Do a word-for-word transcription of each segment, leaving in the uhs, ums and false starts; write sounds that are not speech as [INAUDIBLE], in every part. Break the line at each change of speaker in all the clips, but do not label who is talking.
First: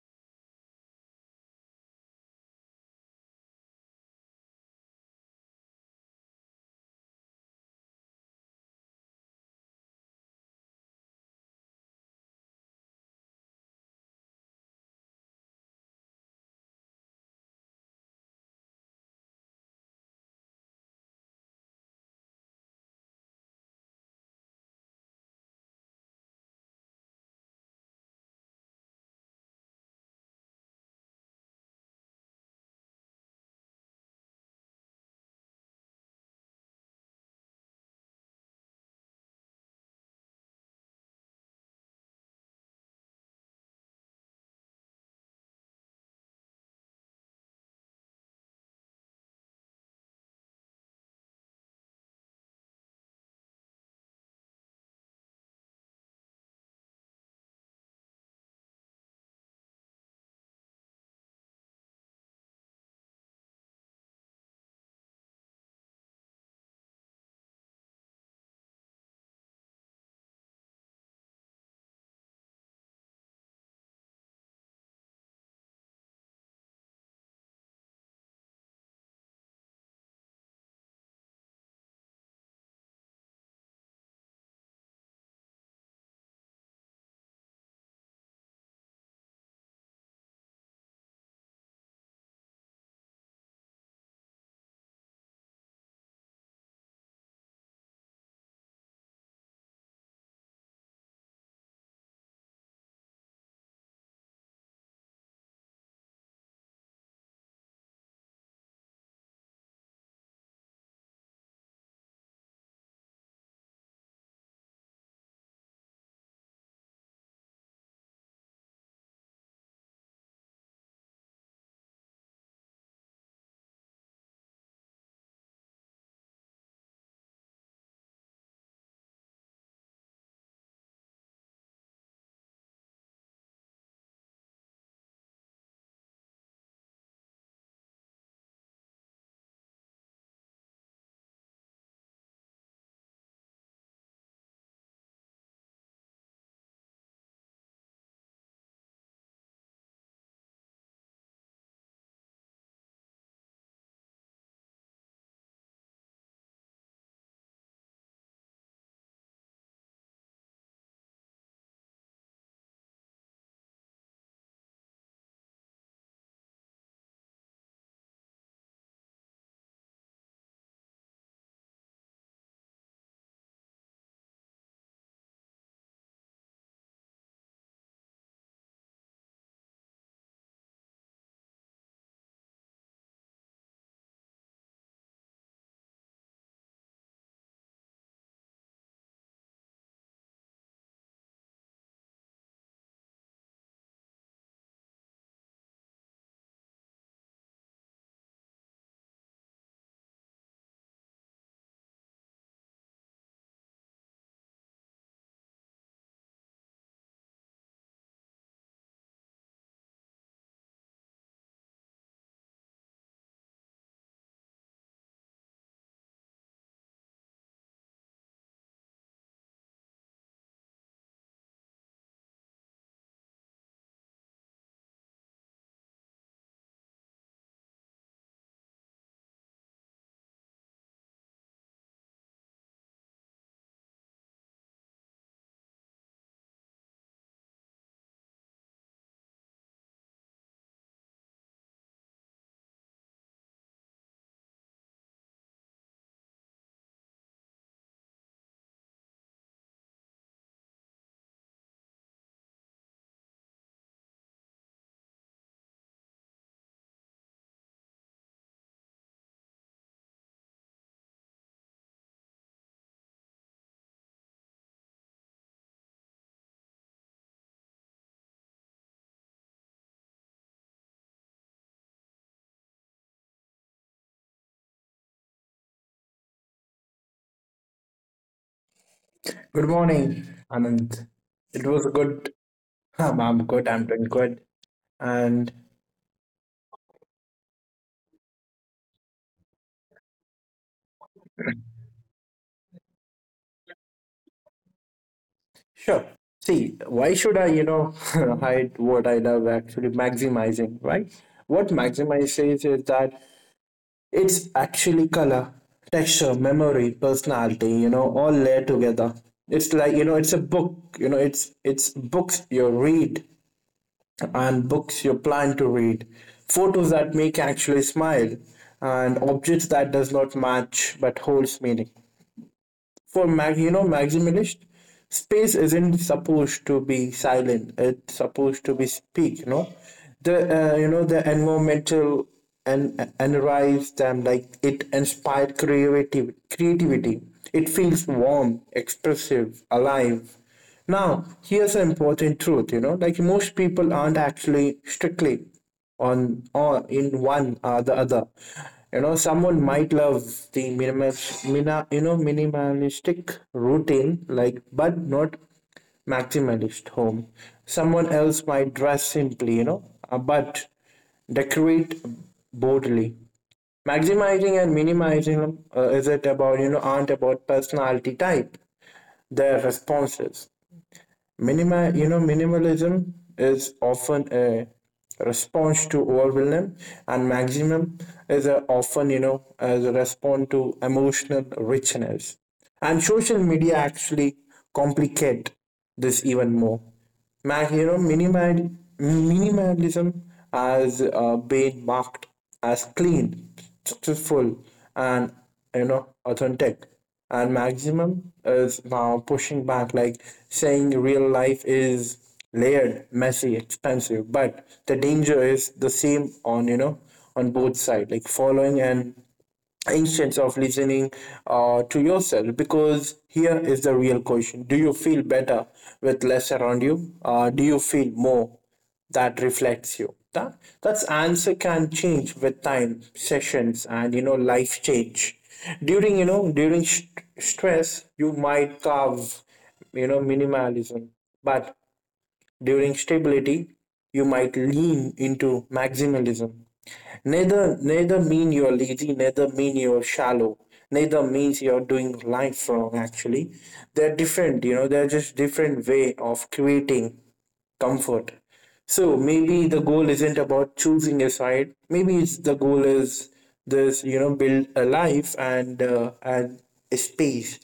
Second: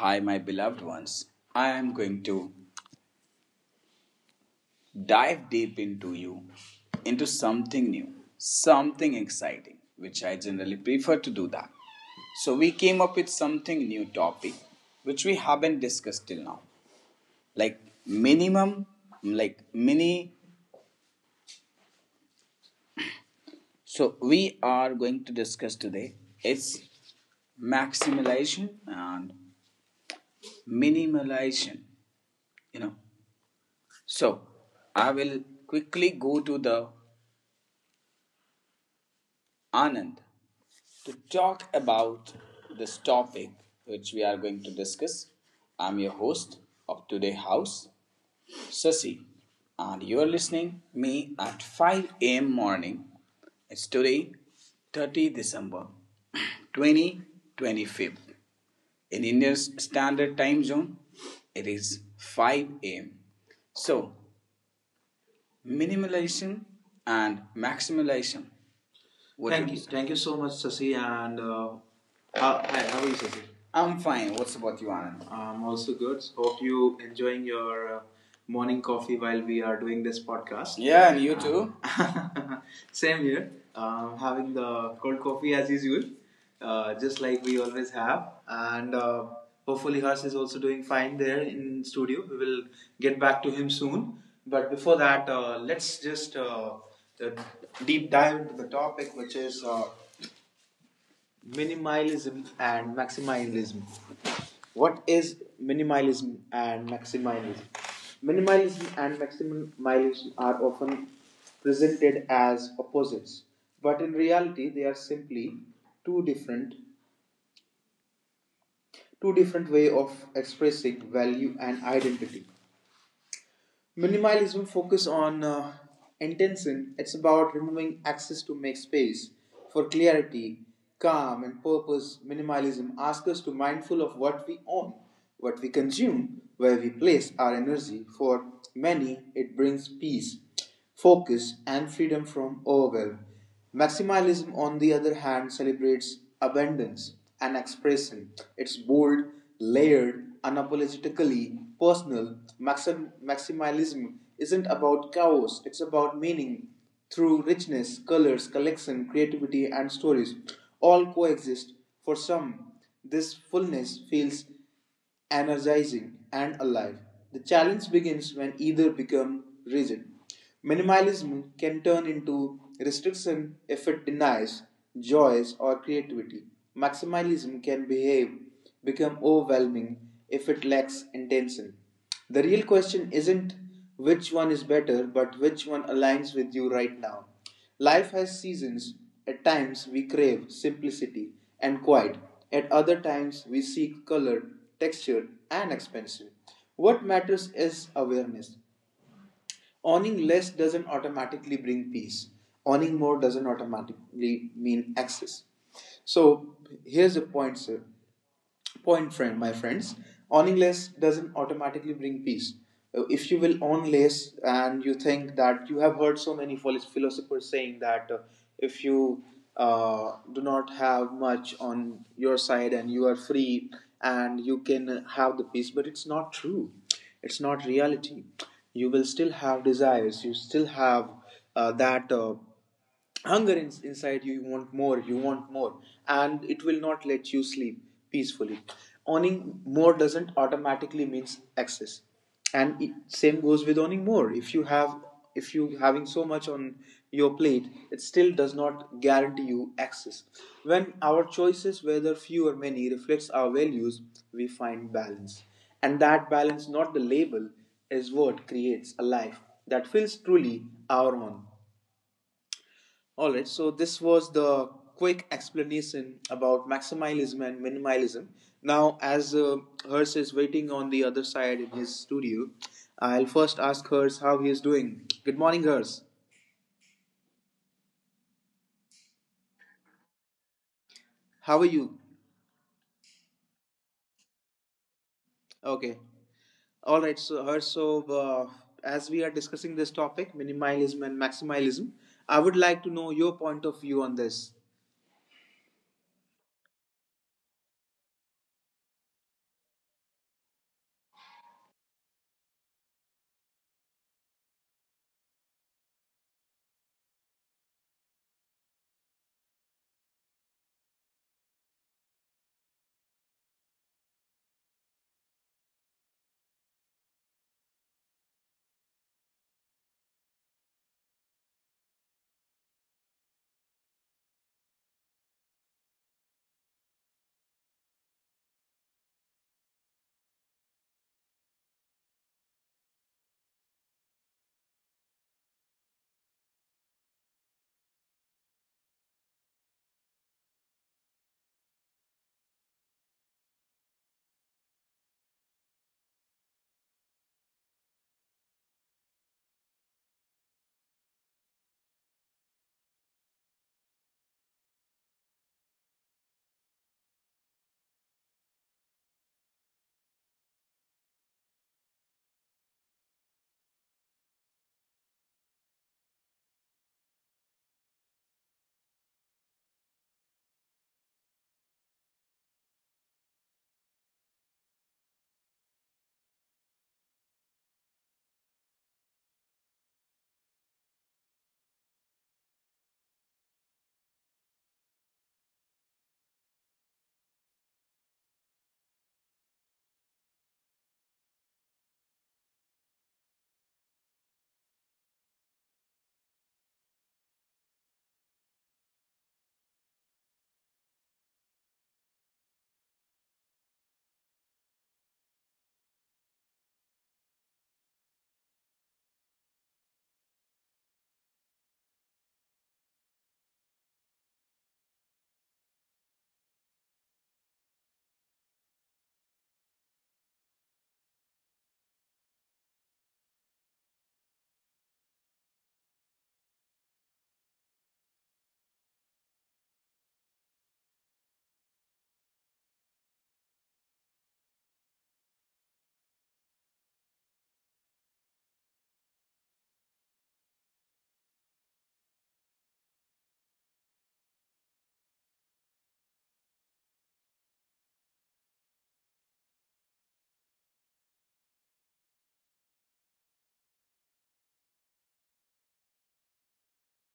Hi, my beloved ones. I am going to dive deep into you, into something new, something exciting, which I generally prefer to do that. So, we came up with something new topic which we haven't discussed till now, like minimum, like mini. So, we are going to discuss today it's maximization and minimalization you know So, I will quickly go to the Anand to talk about this topic which we are going to discuss. I'm your host of today house, Sasi, and you are listening me at five a m morning. It's today, thirtieth of December, twenty twenty-five. In India's standard time zone, it is five a m. So, minimalization and maximization. What Thank you. You- Thank you so much, Sasi. And uh, how, hi, how are you, Sasi? I'm fine. What's about you, Anand? I'm also good. Hope you enjoying your uh, morning coffee while we are doing this podcast. Yeah, and you too. Um, [LAUGHS] Same here. Um, having the cold coffee as usual, uh, just like we always have. And uh, hopefully, Harsh is also doing fine there in studio. We will get back to him soon. But before that, uh, let's just uh, uh, deep dive into the topic, which is uh, minimalism and maximalism. What is minimalism and maximalism? Minimalism and maximalism are often presented as opposites, but in reality, they are simply two different two different way of expressing value and identity. Minimalism focus on uh, intention. It's about removing access to make space for clarity, calm, and purpose. Minimalism asks us to be mindful of what we own, what we consume, where we place our energy. For many, it brings peace, focus, and freedom from overwhelm. Maximalism, on the other hand, celebrates abundance and expression. It's bold, layered, unapologetically personal. Maxim- maximalism isn't about chaos, it's about meaning through richness, colors, collection, creativity, and stories. All coexist. For some, this fullness feels energizing, and alive. The challenge begins when either become rigid. Minimalism can turn into restriction if it denies joys or creativity. Maximalism can behave become overwhelming if it lacks intention. The real question isn't which one is better, but which one aligns with you right now. Life has seasons. At times we crave simplicity and quiet. At other times we seek color, texture, and expensive. What matters is awareness. Owning less doesn't automatically bring peace. Owning more doesn't automatically mean access. So here's the point, sir. Point, friend, my friends, owning less doesn't automatically bring peace. Uh, If you will own less, and you think that you have heard so many phil- philosophers saying that uh, if you uh, do not have much on your side and you are free and you can have the peace, but it's not true. It's not reality. You will still have desires. You still have uh, that. Uh, hunger in, inside you you want more you want more and it will not let you sleep peacefully. Owning more doesn't automatically means excess. And it, same goes with owning more. If you have if you having so much on your plate, it still does not guarantee you access. When our choices, whether few or many, reflects our values, we find balance. And that balance, not the label, is what creates a life that feels truly our own. All right, so this was the quick explanation about maximalism and minimalism. Now, as uh, Hers is waiting on the other side in his studio, I'll first ask Hers how he is doing. Good morning, Hers.
Good morning, Anand. It was a
How are
good.
you?
[LAUGHS] Um, I'm good. I'm doing good. And
Okay. All right, so Hers, so uh, as we are discussing this topic, minimalism and maximalism, I would like to know your point of view on this.
sure. See, why should I, you know, [LAUGHS] hide what I love? Actually, maximizing, right? What maximizes is that it's actually color, texture, memory, personality. You know, all layered together. It's like you know, it's a book. You know, it's it's books you read and books you plan to read, photos that make you actually smile, and objects that does not match but holds meaning. For mag, you know, maximalist, space isn't supposed to be silent. It's supposed to be speak. You know, the uh, you know the environmental and analyze them like it inspired creativity. Creativity. It feels warm, expressive, alive now. Here's an important truth, you know, like most people aren't actually strictly on or in one or the other. You know, someone might love the minimalist, mina, you know, minimalistic routine, like, but not maximalist home. Someone else might dress simply, you know, uh, but decorate boldly. Maximizing and minimizing uh, is it about you know aren't about personality type, their responses. Minima, you know, minimalism is often a response to overwhelm, and maximum is, a, often, you know, as a response to emotional richness. And social media actually complicate this even more. Mac you know, minimal, Minimalism has uh, been marked as clean, successful, and you know, authentic. And maximum is now pushing back, like saying real life is layered, messy, expensive. But the danger is the same on you know on both sides, like following an instance of listening uh, to yourself, because here is the real question. Do you feel better with less around you? Uh, do you feel more that reflects you? That that's answer can change with time sessions and you know life change. During you know during st- stress you might carve you know minimalism, but during stability you might lean into maximalism. Neither neither mean you're lazy, neither mean you're shallow, neither means you're doing life wrong actually. They're different, you know, they're just different way of creating comfort. So maybe the goal isn't about choosing a side. Maybe it's the goal is this, you know, build a life and uh, and a space,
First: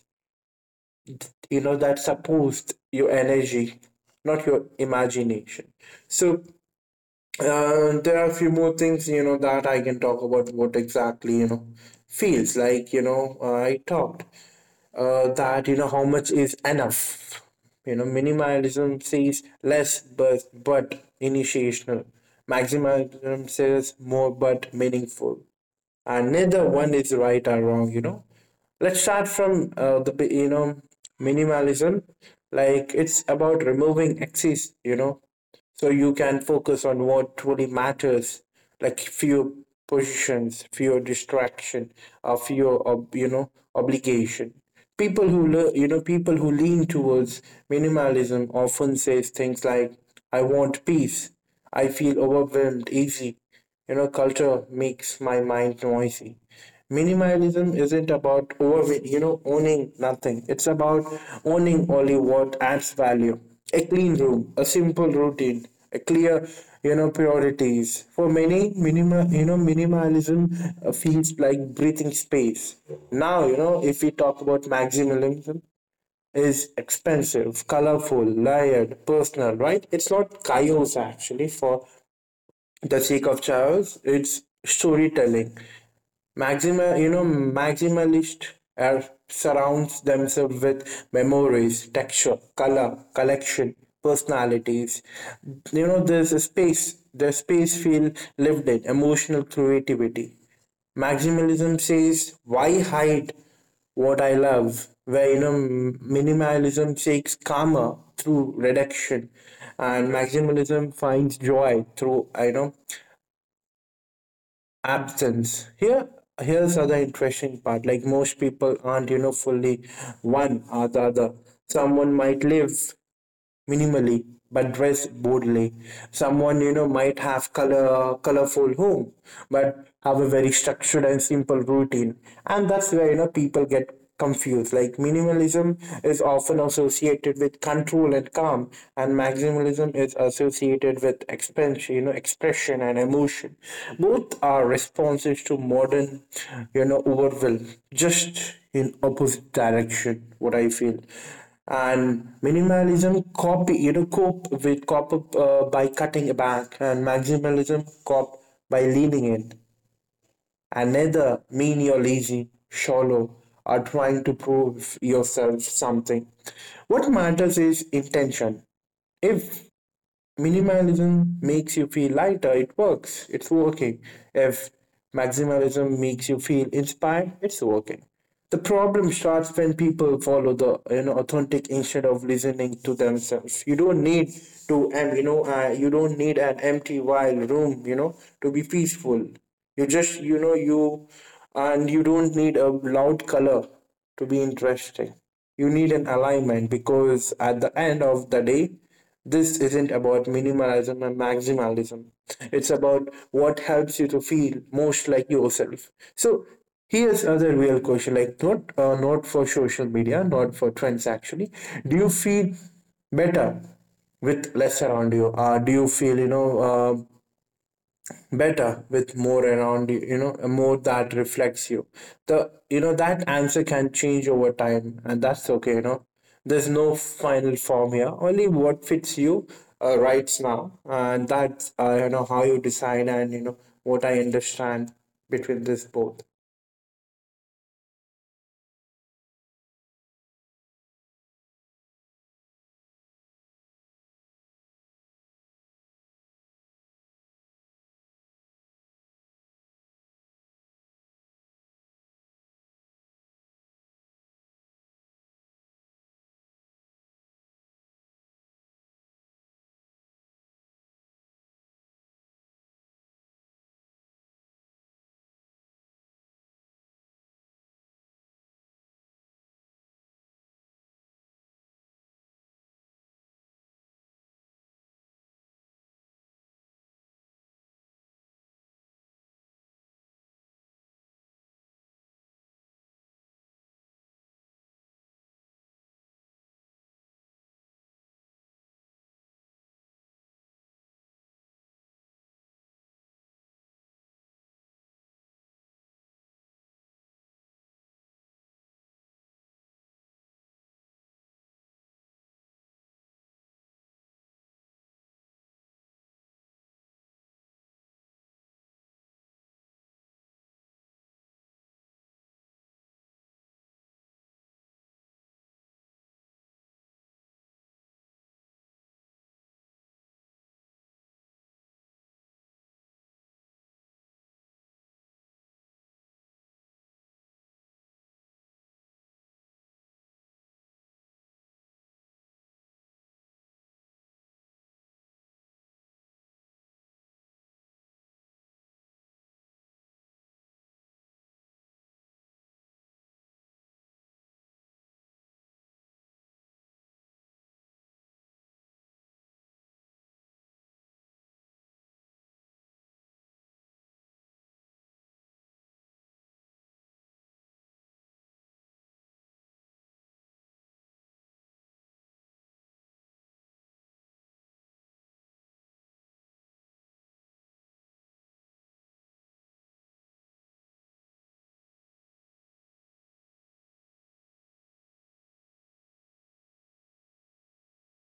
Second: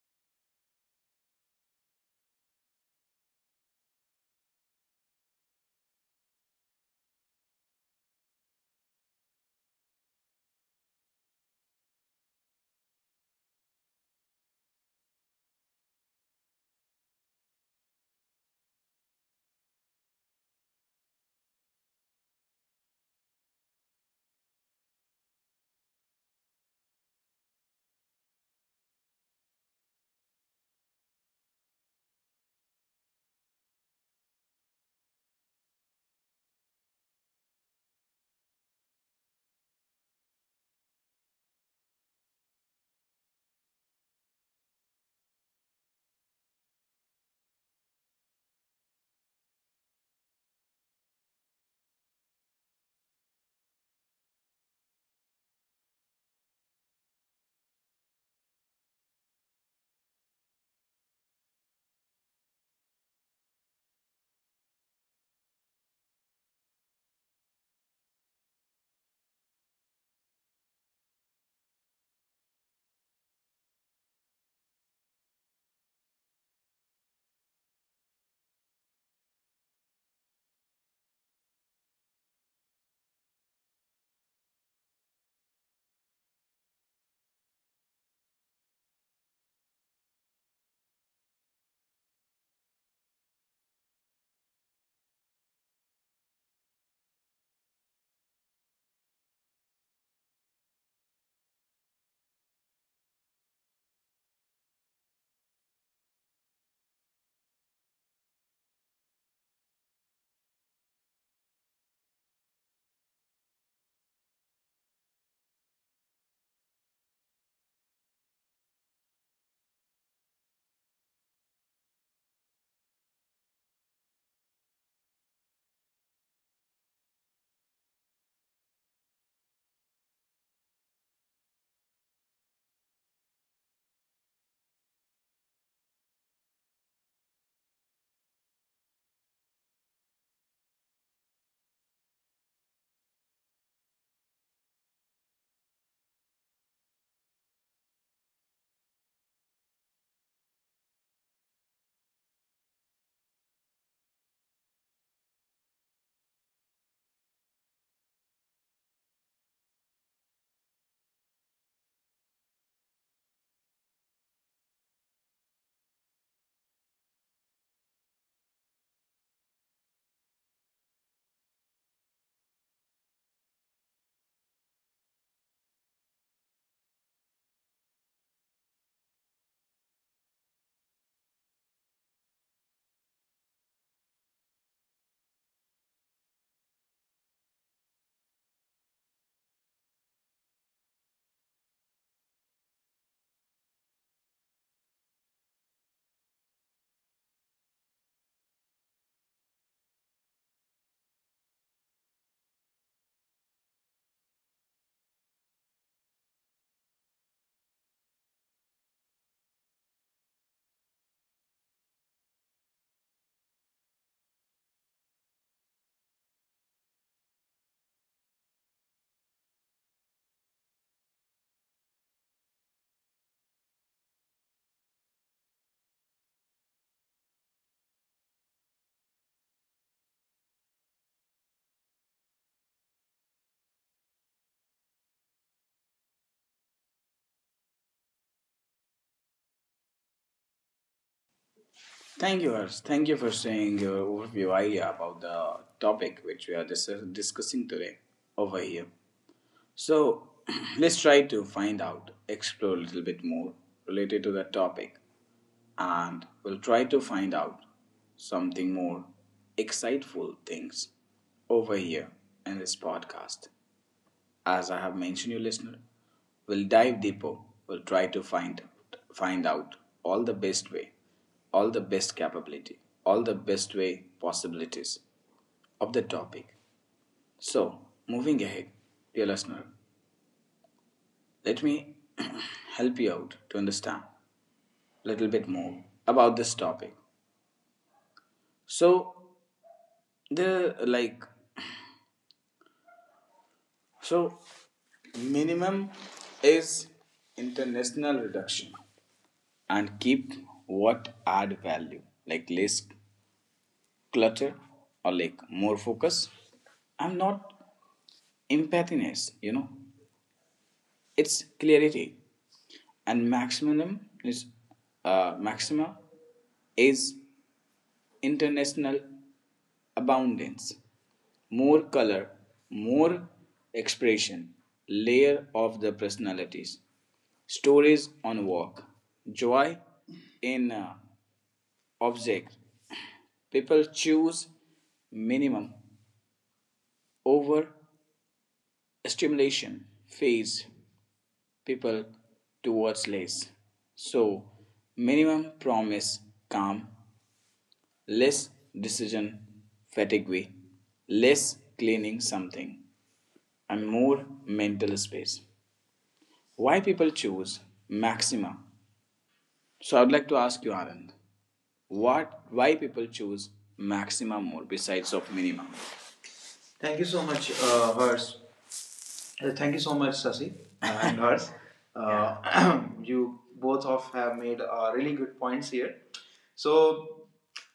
you know, that supports your energy, not your imagination. So uh, there are a few more things, you know, that I can talk about what exactly, you know, feels like, you know, uh, I talked uh, that, you know, how much is enough. You know, minimalism says less, but, but initiational. Maximalism says more, but meaningful. And neither one is right or wrong, you know. Let's start from uh, the, bi- you know, minimalism. Like it's about removing excess, you know, so you can focus on what truly matters, like fewer positions, fewer distraction, or fewer ob- you know obligation. People who le- you know People who lean towards minimalism often says things like I want peace, I feel overwhelmed easy, you know, culture makes my mind noisy. Minimalism isn't about over, you know, owning nothing. It's about owning only what adds value. A clean room, a simple routine, a clear, you know, priorities. For many, minimal, you know, minimalism uh, feels like breathing space. Now, you know, if we talk about maximalism, is expensive, colorful, layered, personal, right? It's not chaos actually for the sake of chaos. It's storytelling. Maximal, you know, maximalist uh, surrounds themselves with memories, texture, color, collection, personalities. You know, there's a space. The space feel lived in, emotional creativity. Maximalism says, "Why hide what I love?" Where you know, m- minimalism seeks karma through reduction, and maximalism finds joy through, you know, absence. Here here's other interesting part, like most people aren't, you know, fully one or the other. Someone might live minimally but dress boldly. Someone, you know, might have color colorful home but have a very structured and simple routine, and that's where, you know, people get confused. Like minimalism is often associated with control and calm, and maximalism is associated with expansion, you know, expression and emotion. Both are responses to modern, you know, overwhelm, just in opposite direction. What I feel, and minimalism copy, you know, cope with cop up uh, by cutting back, and maximalism cop by leaning in. Another mean you're lazy, shallow, or trying to prove yourself something. What matters is intention. If minimalism makes you feel lighter, it works, it's working. If maximalism makes you feel inspired, it's working. The problem starts when people follow the, you know, authentic instead of listening to themselves. You don't need to, and you know uh, you don't need an empty wild room, you know, to be peaceful. You just, you know, you, and you don't need a loud color to be interesting. You need an alignment because at the end of the day, this isn't about minimalism and maximalism. It's about what helps you to feel most like yourself. So here's other real question, like not uh, not for social media, not for trends actually. Do you feel better with less around you? Uh, do you feel, you know uh, better with more around you, you know, a more that reflects you? The, you know, that answer can change over time, and that's okay, you know. There's no final form here, only what fits you uh, right now, and that's, uh, you know how you decide and, you know, what I understand between this both.
Thank you, Harsh. Thank you for sharing your overview idea about the topic which we are dis- discussing today over here. So [CLEARS THROAT] let's try to find out, explore a little bit more related to that topic, and we'll try to find out something more exciteful things over here in this podcast. As I have mentioned, you listener, we'll dive deeper. We'll try to find find out all the best way, all the best capability, all the best way possibilities of the topic. So moving ahead, dear listener, let me [CLEARS THROAT] help you out to understand a little bit more about this topic. So the like so minimum is international reduction and keep what add value, like less clutter or like more focus. I'm not empathiness, you know. It's clarity, and maximum is uh, maxima is international abundance, more color, more expression, layer of the personalities, stories on walk, joy in uh, object. People choose minimum over stimulation phase people towards less. So minimum promise calm, less decision fatigue, less cleaning something, and more mental space. Why people choose Maxima? So I would like to ask you, Anand, what why people choose Maxima more besides of Minima? Thank you so much, uh, Hers. Uh, thank you so much, Sasi, uh, [LAUGHS] and Hers. Uh, [CLEARS THROAT] you both of have made uh, really good points here. So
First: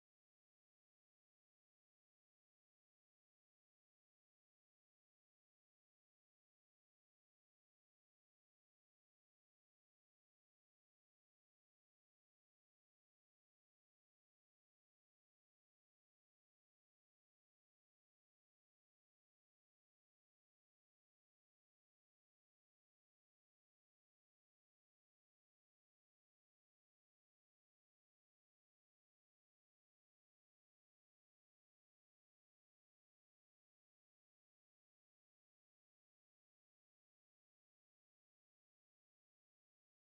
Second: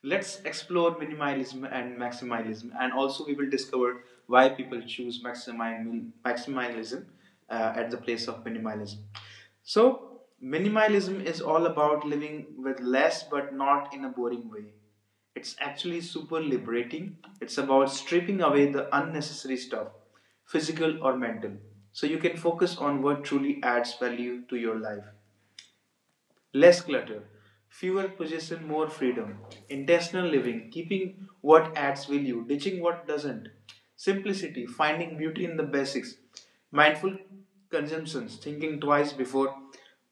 let's explore minimalism and maximalism, and also we will discover why people choose maximi- maximalism uh, at the place of minimalism. So minimalism is all about living with less, but not in a boring way. It's actually super liberating. It's about stripping away the unnecessary stuff, physical or mental, so you can focus on what truly adds value to your life. Less clutter, fewer possessions, more freedom. Intentional living, keeping what adds value, ditching what doesn't. Simplicity, finding beauty in the basics. Mindful consumptions, thinking twice before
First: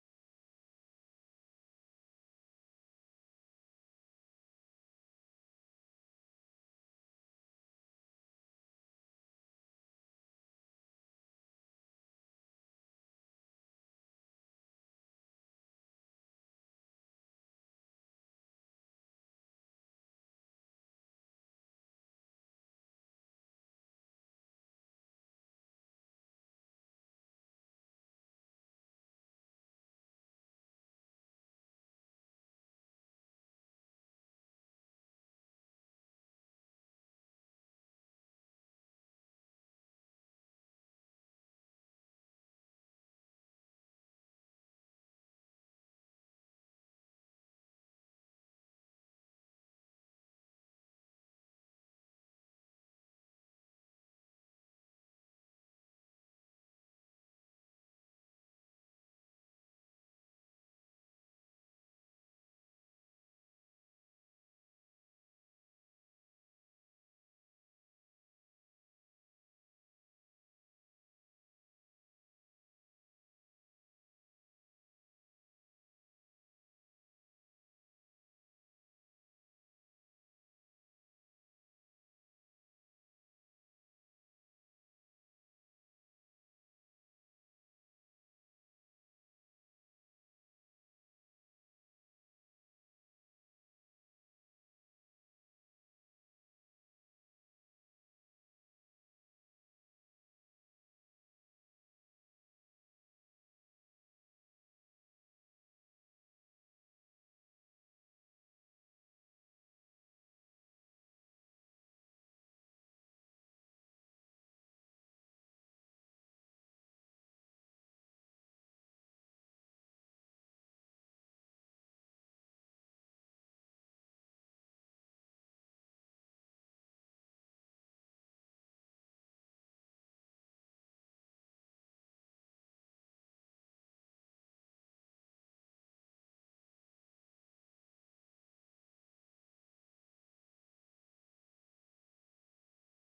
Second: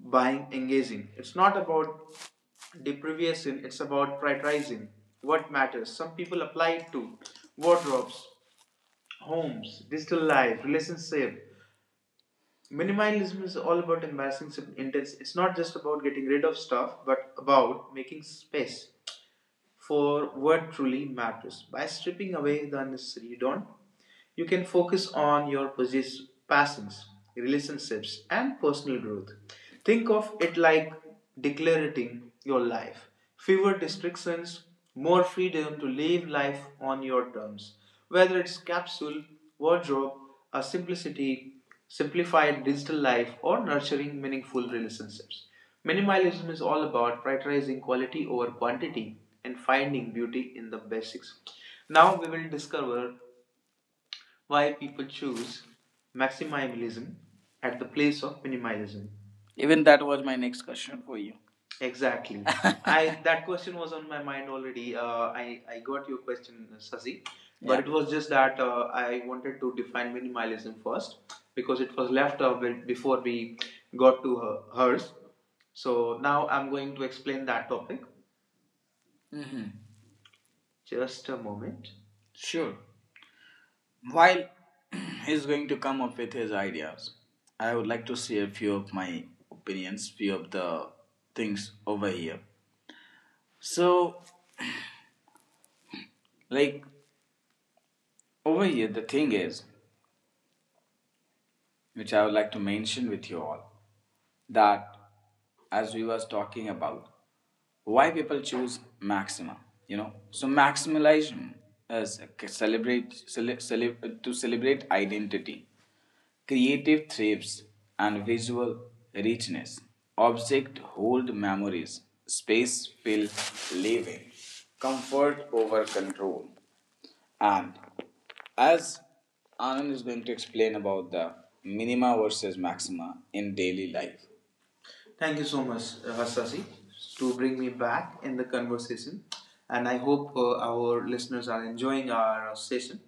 buying, engaging. It's not about deprivation, it's about prioritizing what matters. Some people apply it to wardrobes, homes, digital life, relationship. Minimalism is all about embracing some. It's not just about getting rid of stuff, but about making space for what truly matters. By stripping away the unnecessary, you don't you can focus on your possess- passions, relationships, and personal growth. Think of it like declarating your life. Fewer restrictions, more freedom to live life on your terms. Whether it's capsule, wardrobe, a simplicity, simplified digital life, or nurturing meaningful relationships. Minimalism is all about prioritizing quality over quantity, and finding beauty in the basics. Now we will discover why people choose maximalism at the place of minimalism. Even that was my next question for you. Exactly. [LAUGHS] I That question was on my mind already. Uh, I I got your question, Sasi, but, yeah, it was just that uh, I wanted to define minimalism first because it was left uh, before we got to her, hers. So now I'm going to explain that topic. Hmm. Just a moment. Sure. While [CLEARS THROAT] he's going to come up with his ideas, I would like to share a few of my opinions, few of the things over here. So, like over here, the thing is, which I would like to mention with you all, that as we was talking about, why people choose maxima, you know so maximalism is celebrate cele- cele- to celebrate identity. Creative thrives and visual richness. Objects hold memories. Space fill living. Comfort over control. And as Anand is going to explain about the minima versus maxima in daily life. Thank you so much, uh, Hassasi, to bring me back in the conversation. And I hope uh, our listeners are enjoying our uh, session.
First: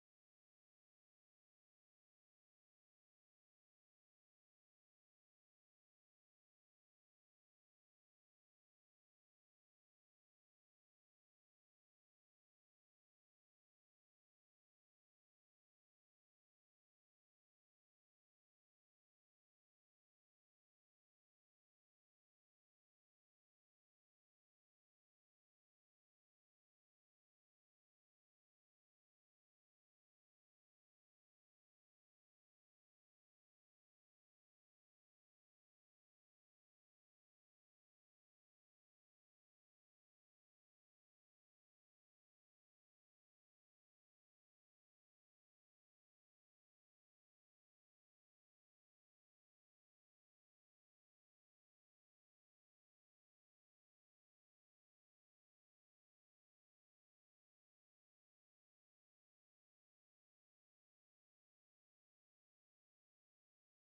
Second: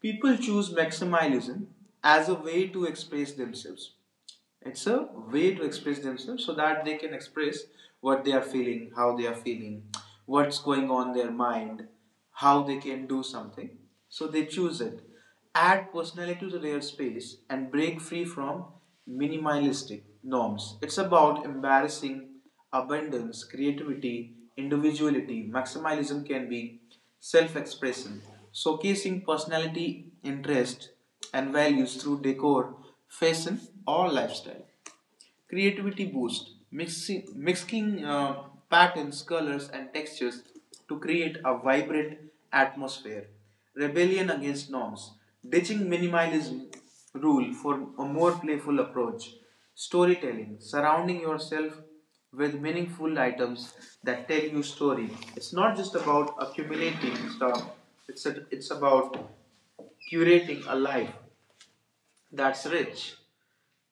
People choose maximalism as a way to express themselves. It's a way to express themselves so that they can express what they are feeling, how they are feeling, what's going on in their mind, how they can do something. So they choose it. Add personality to their space and break free from minimalistic norms. It's about embracing abundance, creativity, individuality. Maximalism can be self expression, showcasing personality, interest, and values through decor, fashion, or lifestyle. Creativity boost mixing, mixing uh, patterns, colors, and textures to create a vibrant atmosphere. Rebellion against norms, ditching minimalism rule for a more playful approach. Storytelling, surrounding yourself with meaningful items that tell you story. It's not just about accumulating stuff. It's a, it's about curating a life that's rich,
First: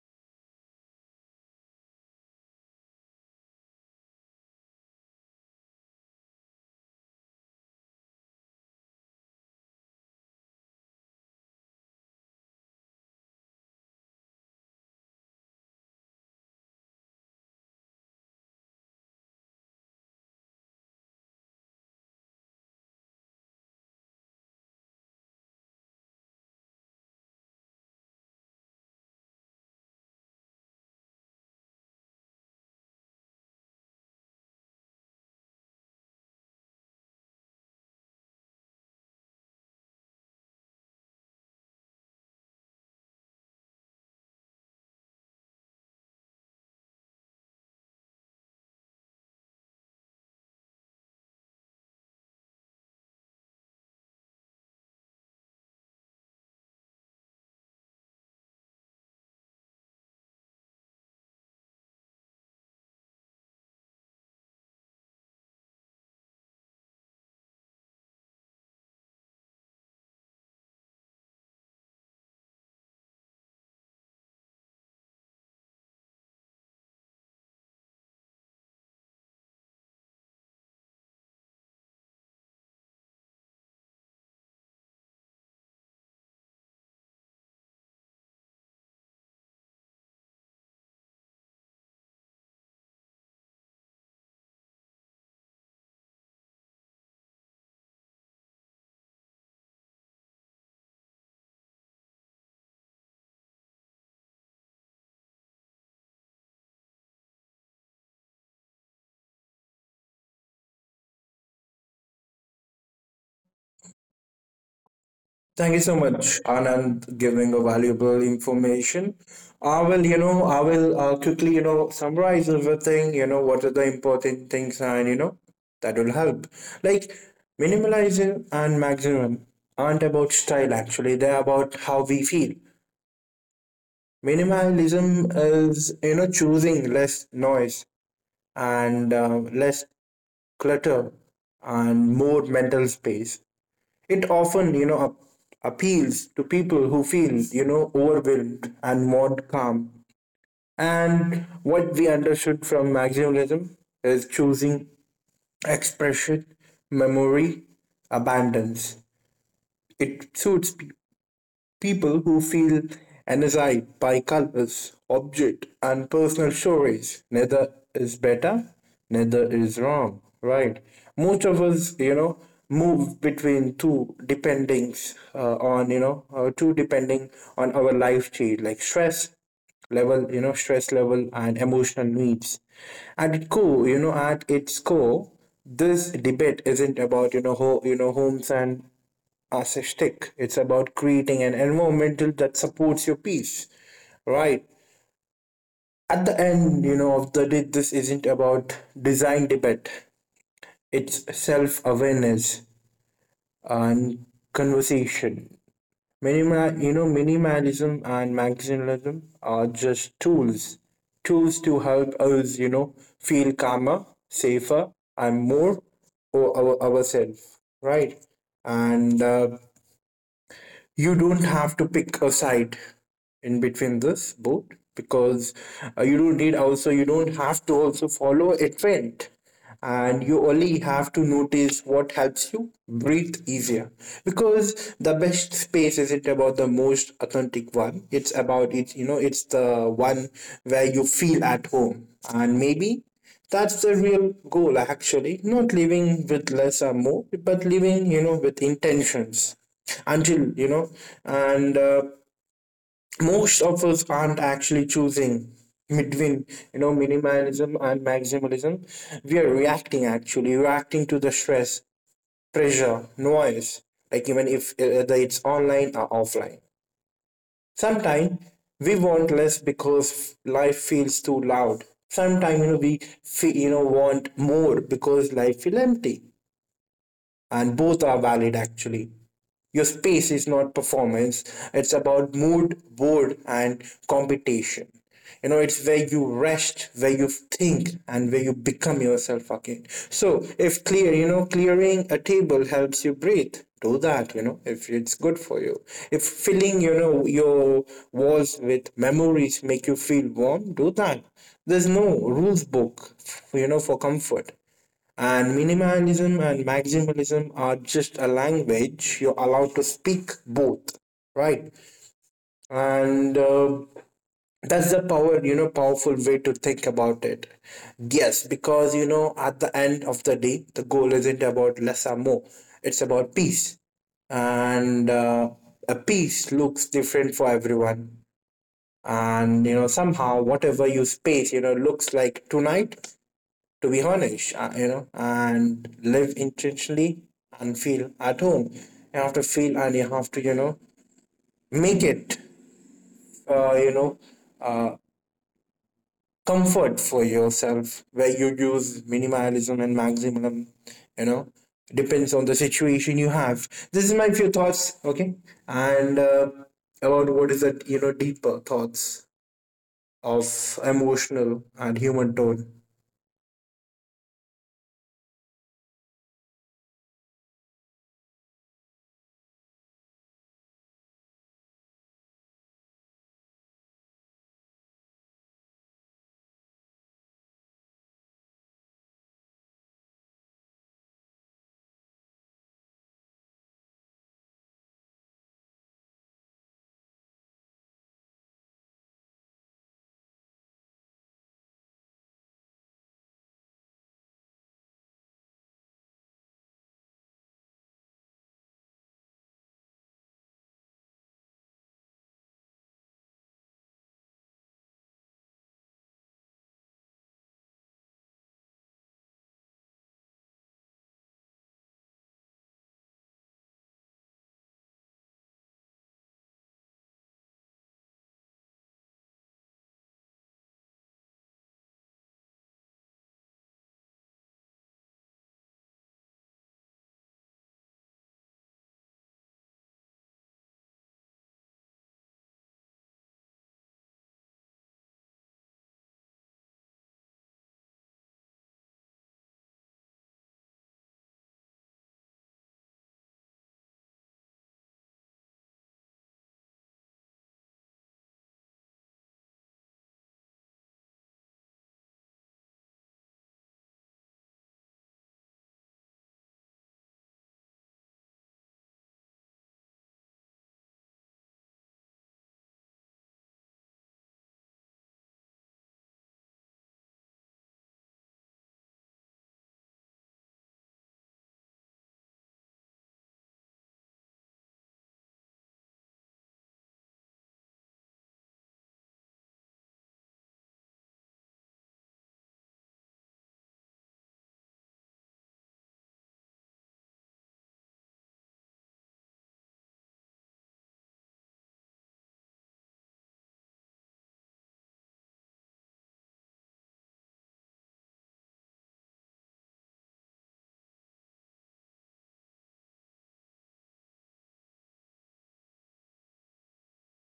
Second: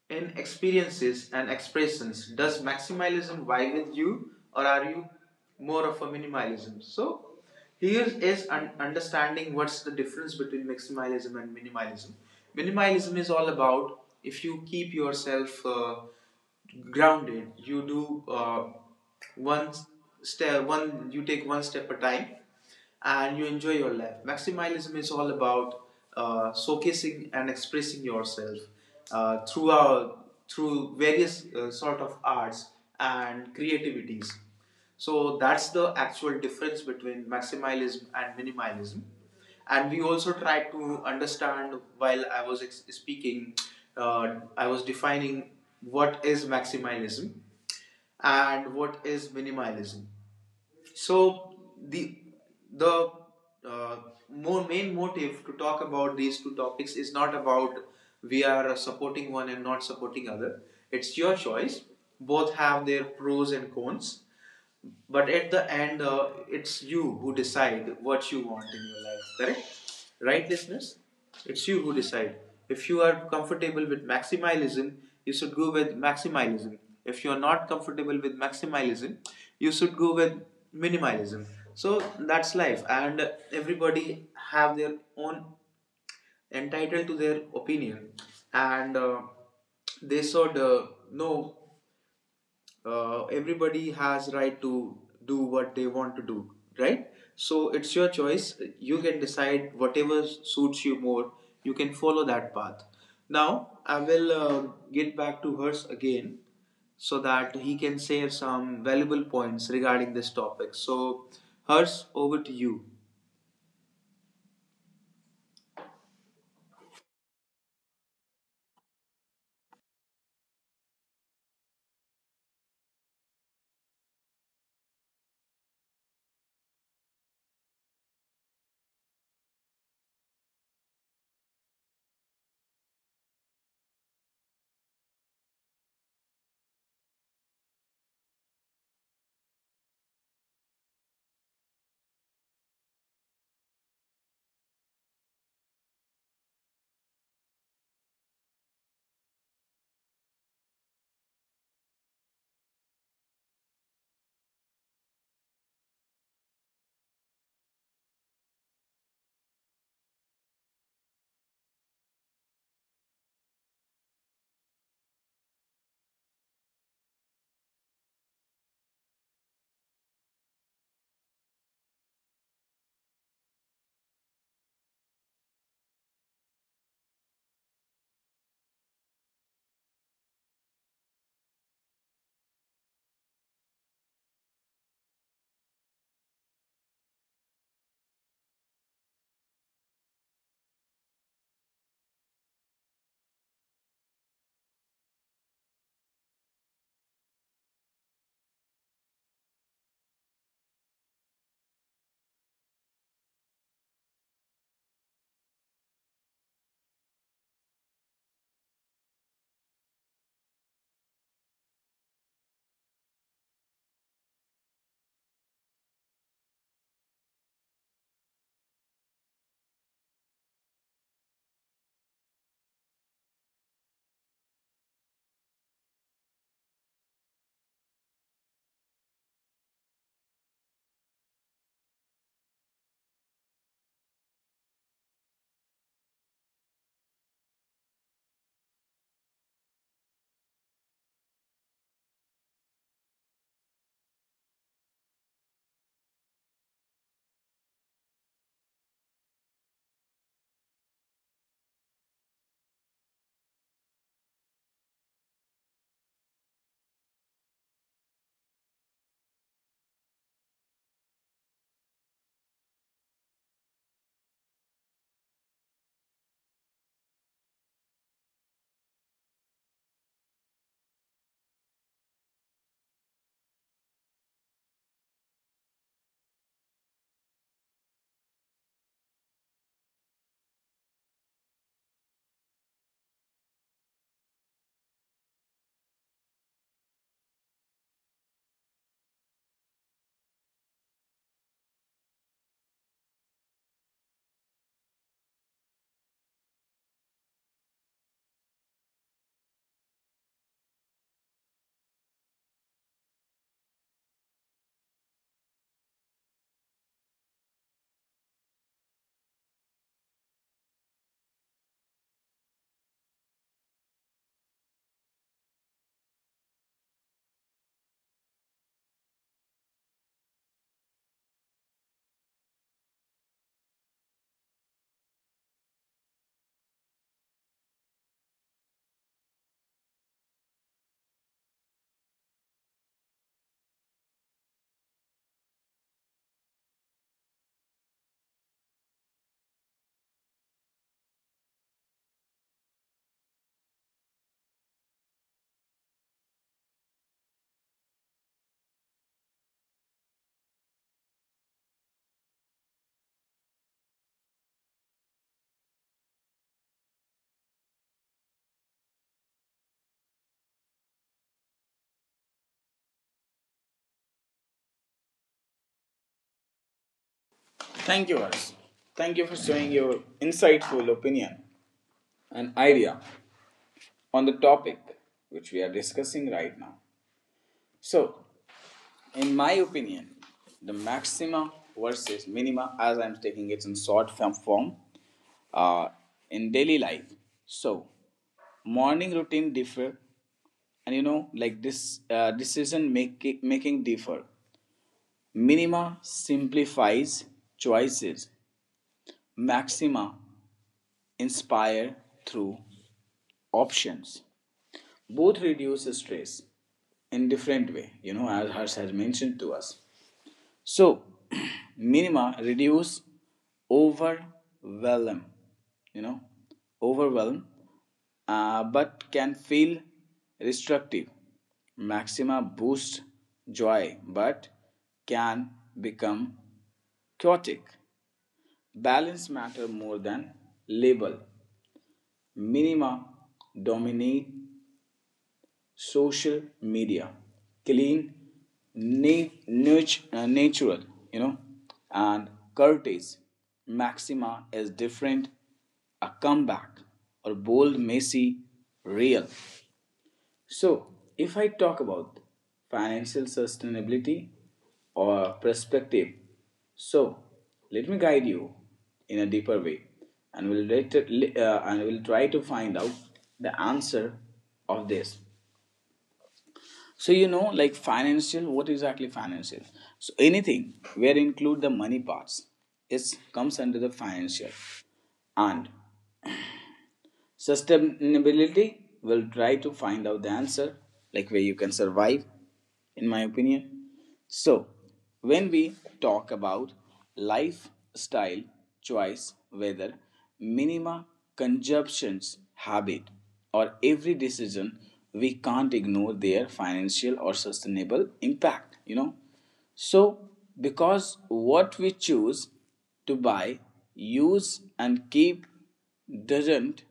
in experiences and expressions. Does maximalism vie with you, or are you more of a minimalism? So, here is un- understanding what's the difference between maximalism and minimalism. Minimalism is all about if you keep yourself uh, grounded, you do uh, one step, one you take one step at a time and you enjoy your life. Maximalism is all about uh, showcasing and expressing yourself uh, through our, through various uh, sort of arts and creativities. So that's the actual difference between maximalism and minimalism. And we also tried to understand while I was speaking, uh, I was defining what is maximalism and what is minimalism. So the the uh, more main motive to talk about these two topics is not about we are supporting one and not supporting other. It's your choice. Both have their pros and cons, but at the end, uh, it's you who decide what you want in your life, correct, right listeners? It's you who decide. If you are comfortable with maximalism, you should go with maximalism. If you are not comfortable with maximalism, you should go with minimalism. So that's life, and everybody have their own, entitled to their opinion. And uh, they should uh, know, uh, everybody has right to do what they want to do, right? So it's your choice, you can decide whatever suits you more, you can follow that path. Now I will uh, get back to Hers again, so that he can save some valuable points regarding this topic. So, Hers, over to you.
Thank you so much, Anand, giving a valuable information. I will, you know, I will uh, quickly, you know, summarize everything. You know, what are the important things, and you know, that will help. Like minimalism and maximum aren't about style. Actually, they're about how we feel. Minimalism is, you know, choosing less noise and uh, less clutter and more mental space. It often, you know, ap- appeals to people who feel, you know, overwhelmed and want calm. And what we understood from maximalism is choosing expression, memory, abundance. It suits people who feel energized by colors, object, and personal stories. Neither is better, neither is wrong, right? Most of us, you know, move between two dependings uh, on, you know, uh, two depending on our life stage, like stress level, you know, stress level and emotional needs. At its core, you know, at its core, this debate isn't about, you know ho- you know homes and as a stick. It's about creating an environment that supports your peace, right? At the end, you know, of the day, this isn't about design debate. It's self-awareness and conversation. Minimal, you know, minimalism and maximalism are just tools, tools to help us, you know, feel calmer, safer, and more o- our, ourselves, right? And uh, you don't have to pick a side in between this both, because uh, you don't need, also you don't have to also follow a trend, and you only have to notice what helps you breathe easier, because the best space isn't about the most authentic one. It's about it, you know, it's the one where you feel at home. And maybe that's the real goal, actually not living with less or more, but living, you know, with intentions until, you know. And uh, most of us aren't actually choosing between, you know, minimalism and maximalism. We are reacting, actually reacting to the stress, pressure, noise, like even if uh, whether it's online or offline. Sometimes we want less because life feels too loud. Sometimes, you know, we feel, you know, want more because life feel empty, and both are valid actually. Your space is not performance, it's about mood, board, and competition. You know, it's where you rest, where you think, and where you become yourself again. So, if clear, you know, clearing a table helps you breathe, do that, you know, if it's good for you. If filling, you know, your walls with memories make you feel warm, do that. There's no rules book, you know, for comfort. And minimalism and maximalism are just a language. You're allowed to speak both, right? And uh, that's the power, you know, powerful way to think about it. Yes, because, you know, at the end of the day, the goal isn't about less or more, it's about peace. And uh, a peace looks different for everyone. And, you know, somehow whatever your space, you know, looks like tonight, to be honest, uh, you know, and live intentionally and feel at home. You have to feel and you have to, you know, make it, uh, you know, uh, comfort for yourself, where you use minimalism and maximalism, you know, depends on the situation you have. This is my few thoughts, okay? And uh, about what is that, you know, deeper thoughts of emotional and human tone.
Thank you, Harsh. Thank you for sharing your insightful opinion and idea on the topic which we are discussing right now. So, in my opinion, the maxima versus minima, as I'm taking it in short form, uh, in daily life. So, morning routine differ, and you know, like this uh, decision making making differ. Minima simplifies choices. Maxima inspire through options. Both reduce stress in different way, you know, as Harsh has mentioned to us. So [CLEARS THROAT] minima reduce overwhelm, you know, overwhelm, uh, but can feel restrictive. Maxima boost joy, but can become chaotic. Balance matter more than label. Minima dominate social media, clean, na- uh, natural, you know, and curtis. Maxima is different, a comeback, or bold, messy, real. So if I talk about financial sustainability or perspective, so let me guide you in a deeper way, and we'll, uh, and we'll try to find out the answer of this. So you know, like financial, what exactly financial? So anything where include the money parts, it comes under the financial. And sustainability will try to find out the answer, like where you can survive, in my opinion. So, when we talk about lifestyle choice, whether minima consumptions habit or every decision, we can't ignore their financial or sustainable impact, you know. So, because what we choose to buy, use, and keep doesn't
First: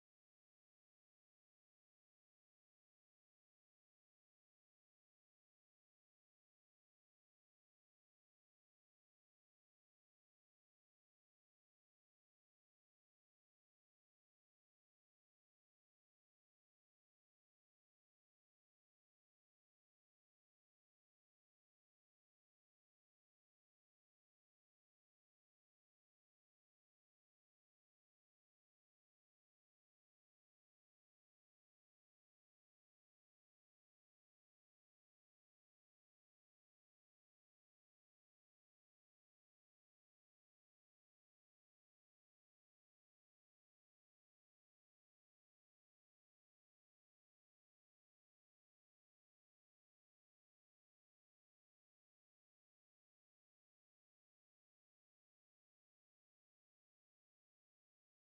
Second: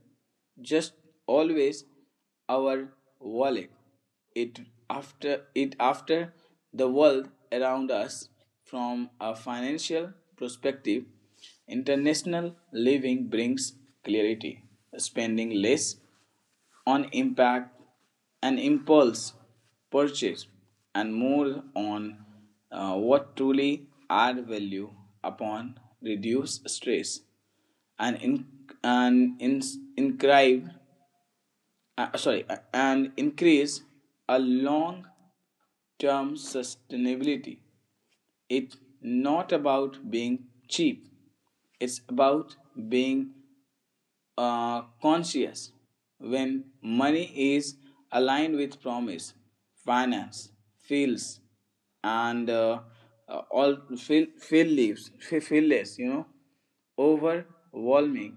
just always our wallet. It after it after the world around us. From a financial perspective, international living brings clarity. Spending less on impact and impulse purchase, and more on uh, what truly add value upon, reduce stress, and in, and in, incrive, uh, sorry uh, and increase a long term sustainability. It's not about being cheap, it's about being uh, conscious. When money is aligned with promise, finance feels, and uh, uh, all feel feel leaves feel, you know, overwhelming,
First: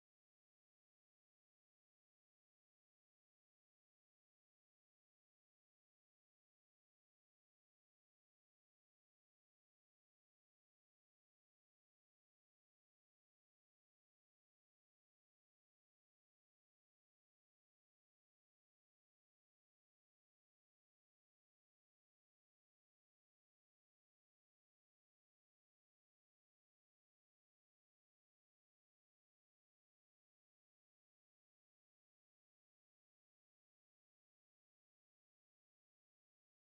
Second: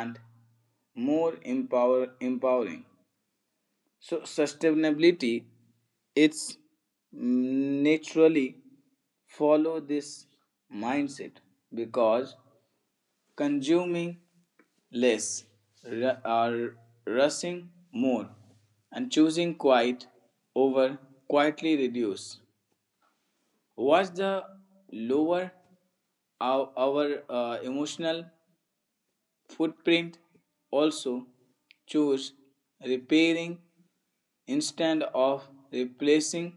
and more empower empowering. So sustainability, it's naturally follow this mindset, because consuming less, ru- or rushing more, and choosing quiet over quietly reduce. What's the lower our, our uh, emotional footprint? Also choose repairing instead of replacing,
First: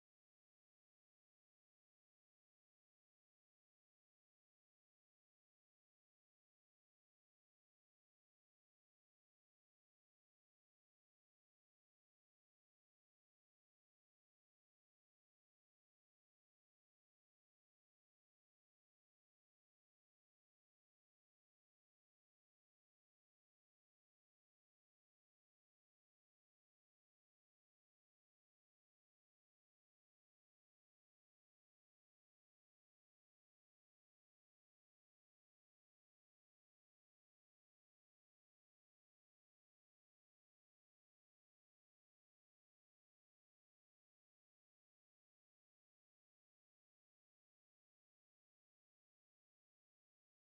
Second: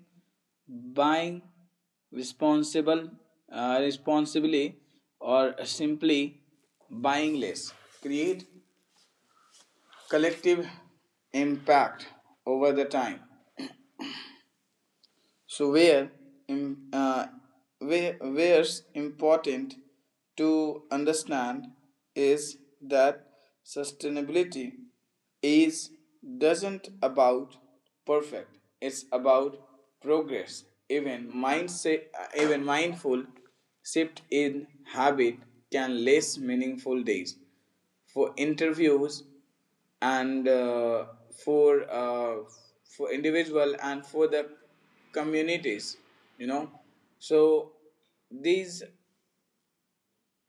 buying responsible uh, responsibly, or simply buying less, create collective impact over the time. So where im- uh, where where's important to understand is that sustainability is doesn't about perfect, it's about progress. Even mindset uh, even mindful shift in habit can less meaningful days for interviews, and uh, for uh, for individual and for the communities, you know. So these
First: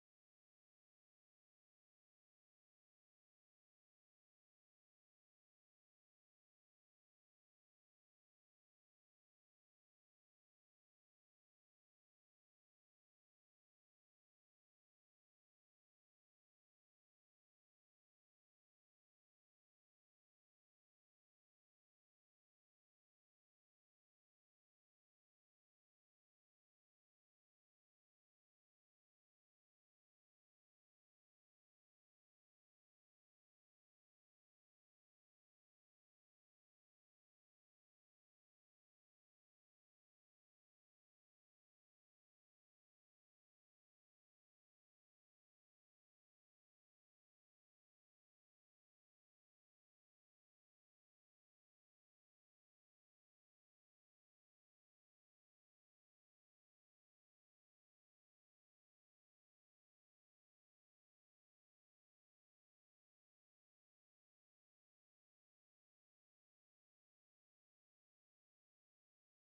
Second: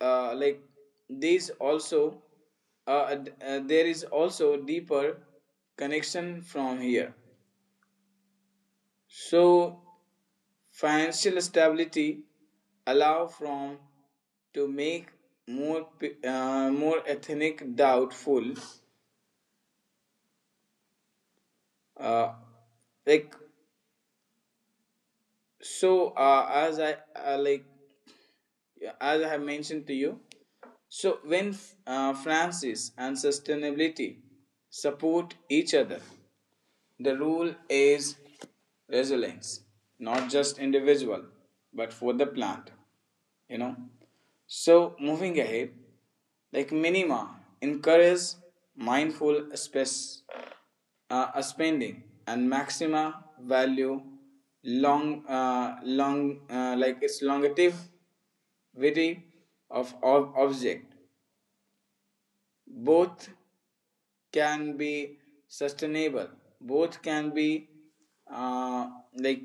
uh, like these also uh, d- uh, there is also deeper connection from here. So financial stability allow from to make more pe- uh, more ethnic doubtful, uh, like. So uh, as I uh, like as I have mentioned to you, so when uh, Francis and sustainability support each other, the rule is resilience, not just individual, but for the plant, you know. So moving ahead, like minima encourage mindful space uh, spending, and maxima value long uh, long uh, like its longevity, of, of object. Both can be sustainable. Both can be uh, like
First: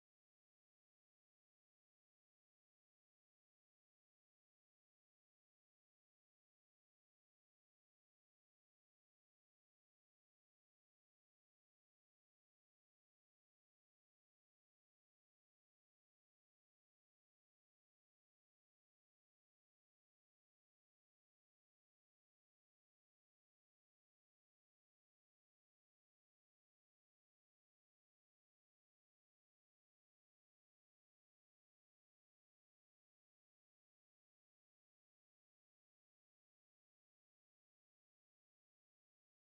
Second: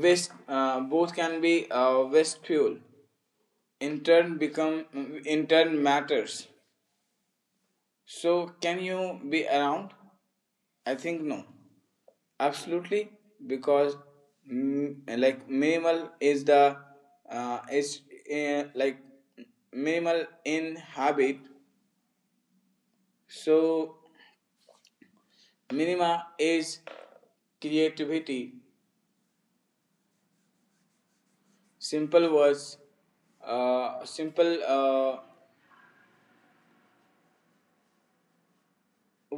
waste. Uh, both can be uh, waste fuel. In turn, become, in turn matters. So, can you be around? I think no. Absolutely, because mm, like minimal is the uh, is uh, like minimal in habit. So minima is creativity. Simple words, uh, simple uh,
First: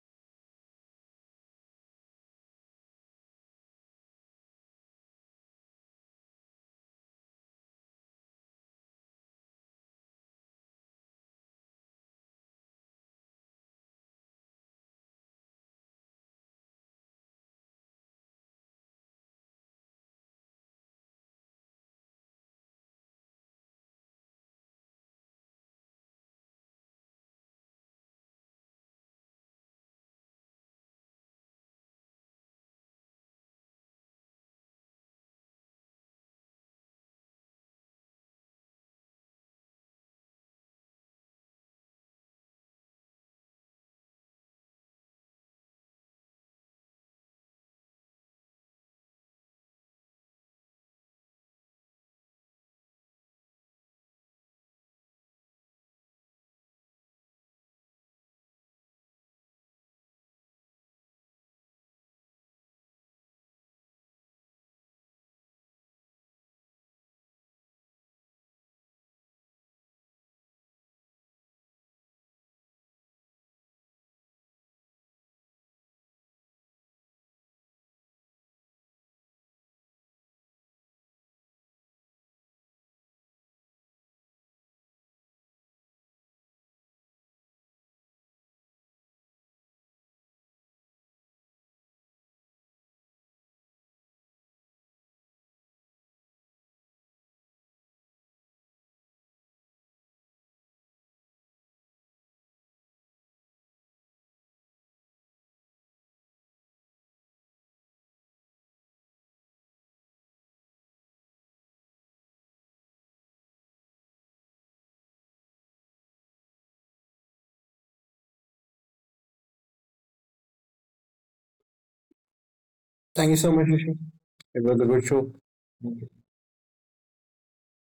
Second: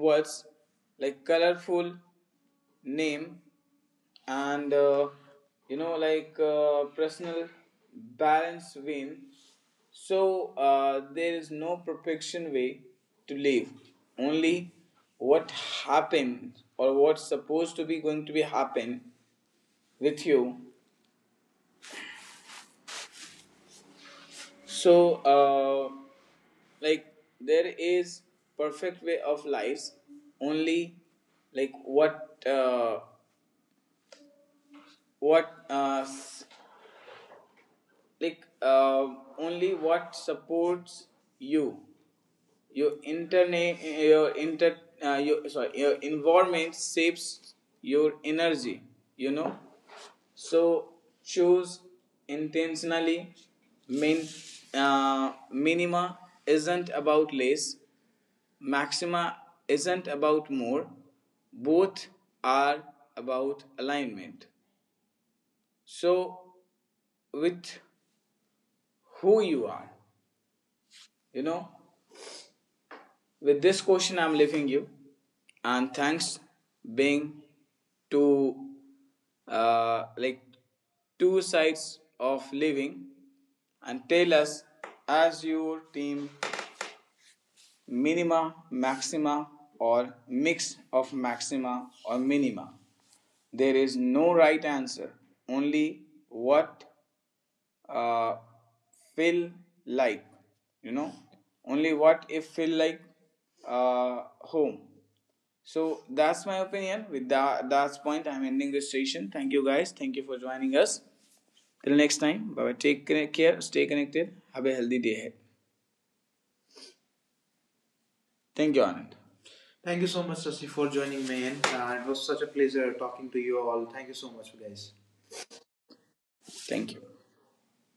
words, like colorful name, and uh, you know, like uh, personal balance win. So uh, there is no perfection way to live. Only what happened or what's supposed to be going to be happen with you. So. Uh, like there is perfect way of lives, only like what uh, what uh, s- like uh, only what supports you, your interna- your inter uh, your, sorry, your environment shapes your energy, you know. So choose intentionally. min uh, Minima isn't about less, maxima isn't about more, both are about alignment, so with who you are, you know. With this question, I'm leaving you, and thanks being two, uh, like two sides of living, and tell us, as your team, minima, maxima, or mix of maxima or minima. There is no right answer, only what uh, feel like, you know, only what if feel like uh, home. So that's my opinion. With that that's point, I'm ending this session. Thank you guys. Thank you for joining us. Till next time, bye bye. Take care. Stay connected. Have a healthy day ahead. Thank you, Anand. Thank you so much, Sasi, for joining me in. Uh, it was such a pleasure
Thank
talking
you
to
so
you
much,
all.
Rishi.
Thank you so much,
It was a
guys.
good show.
Thank you.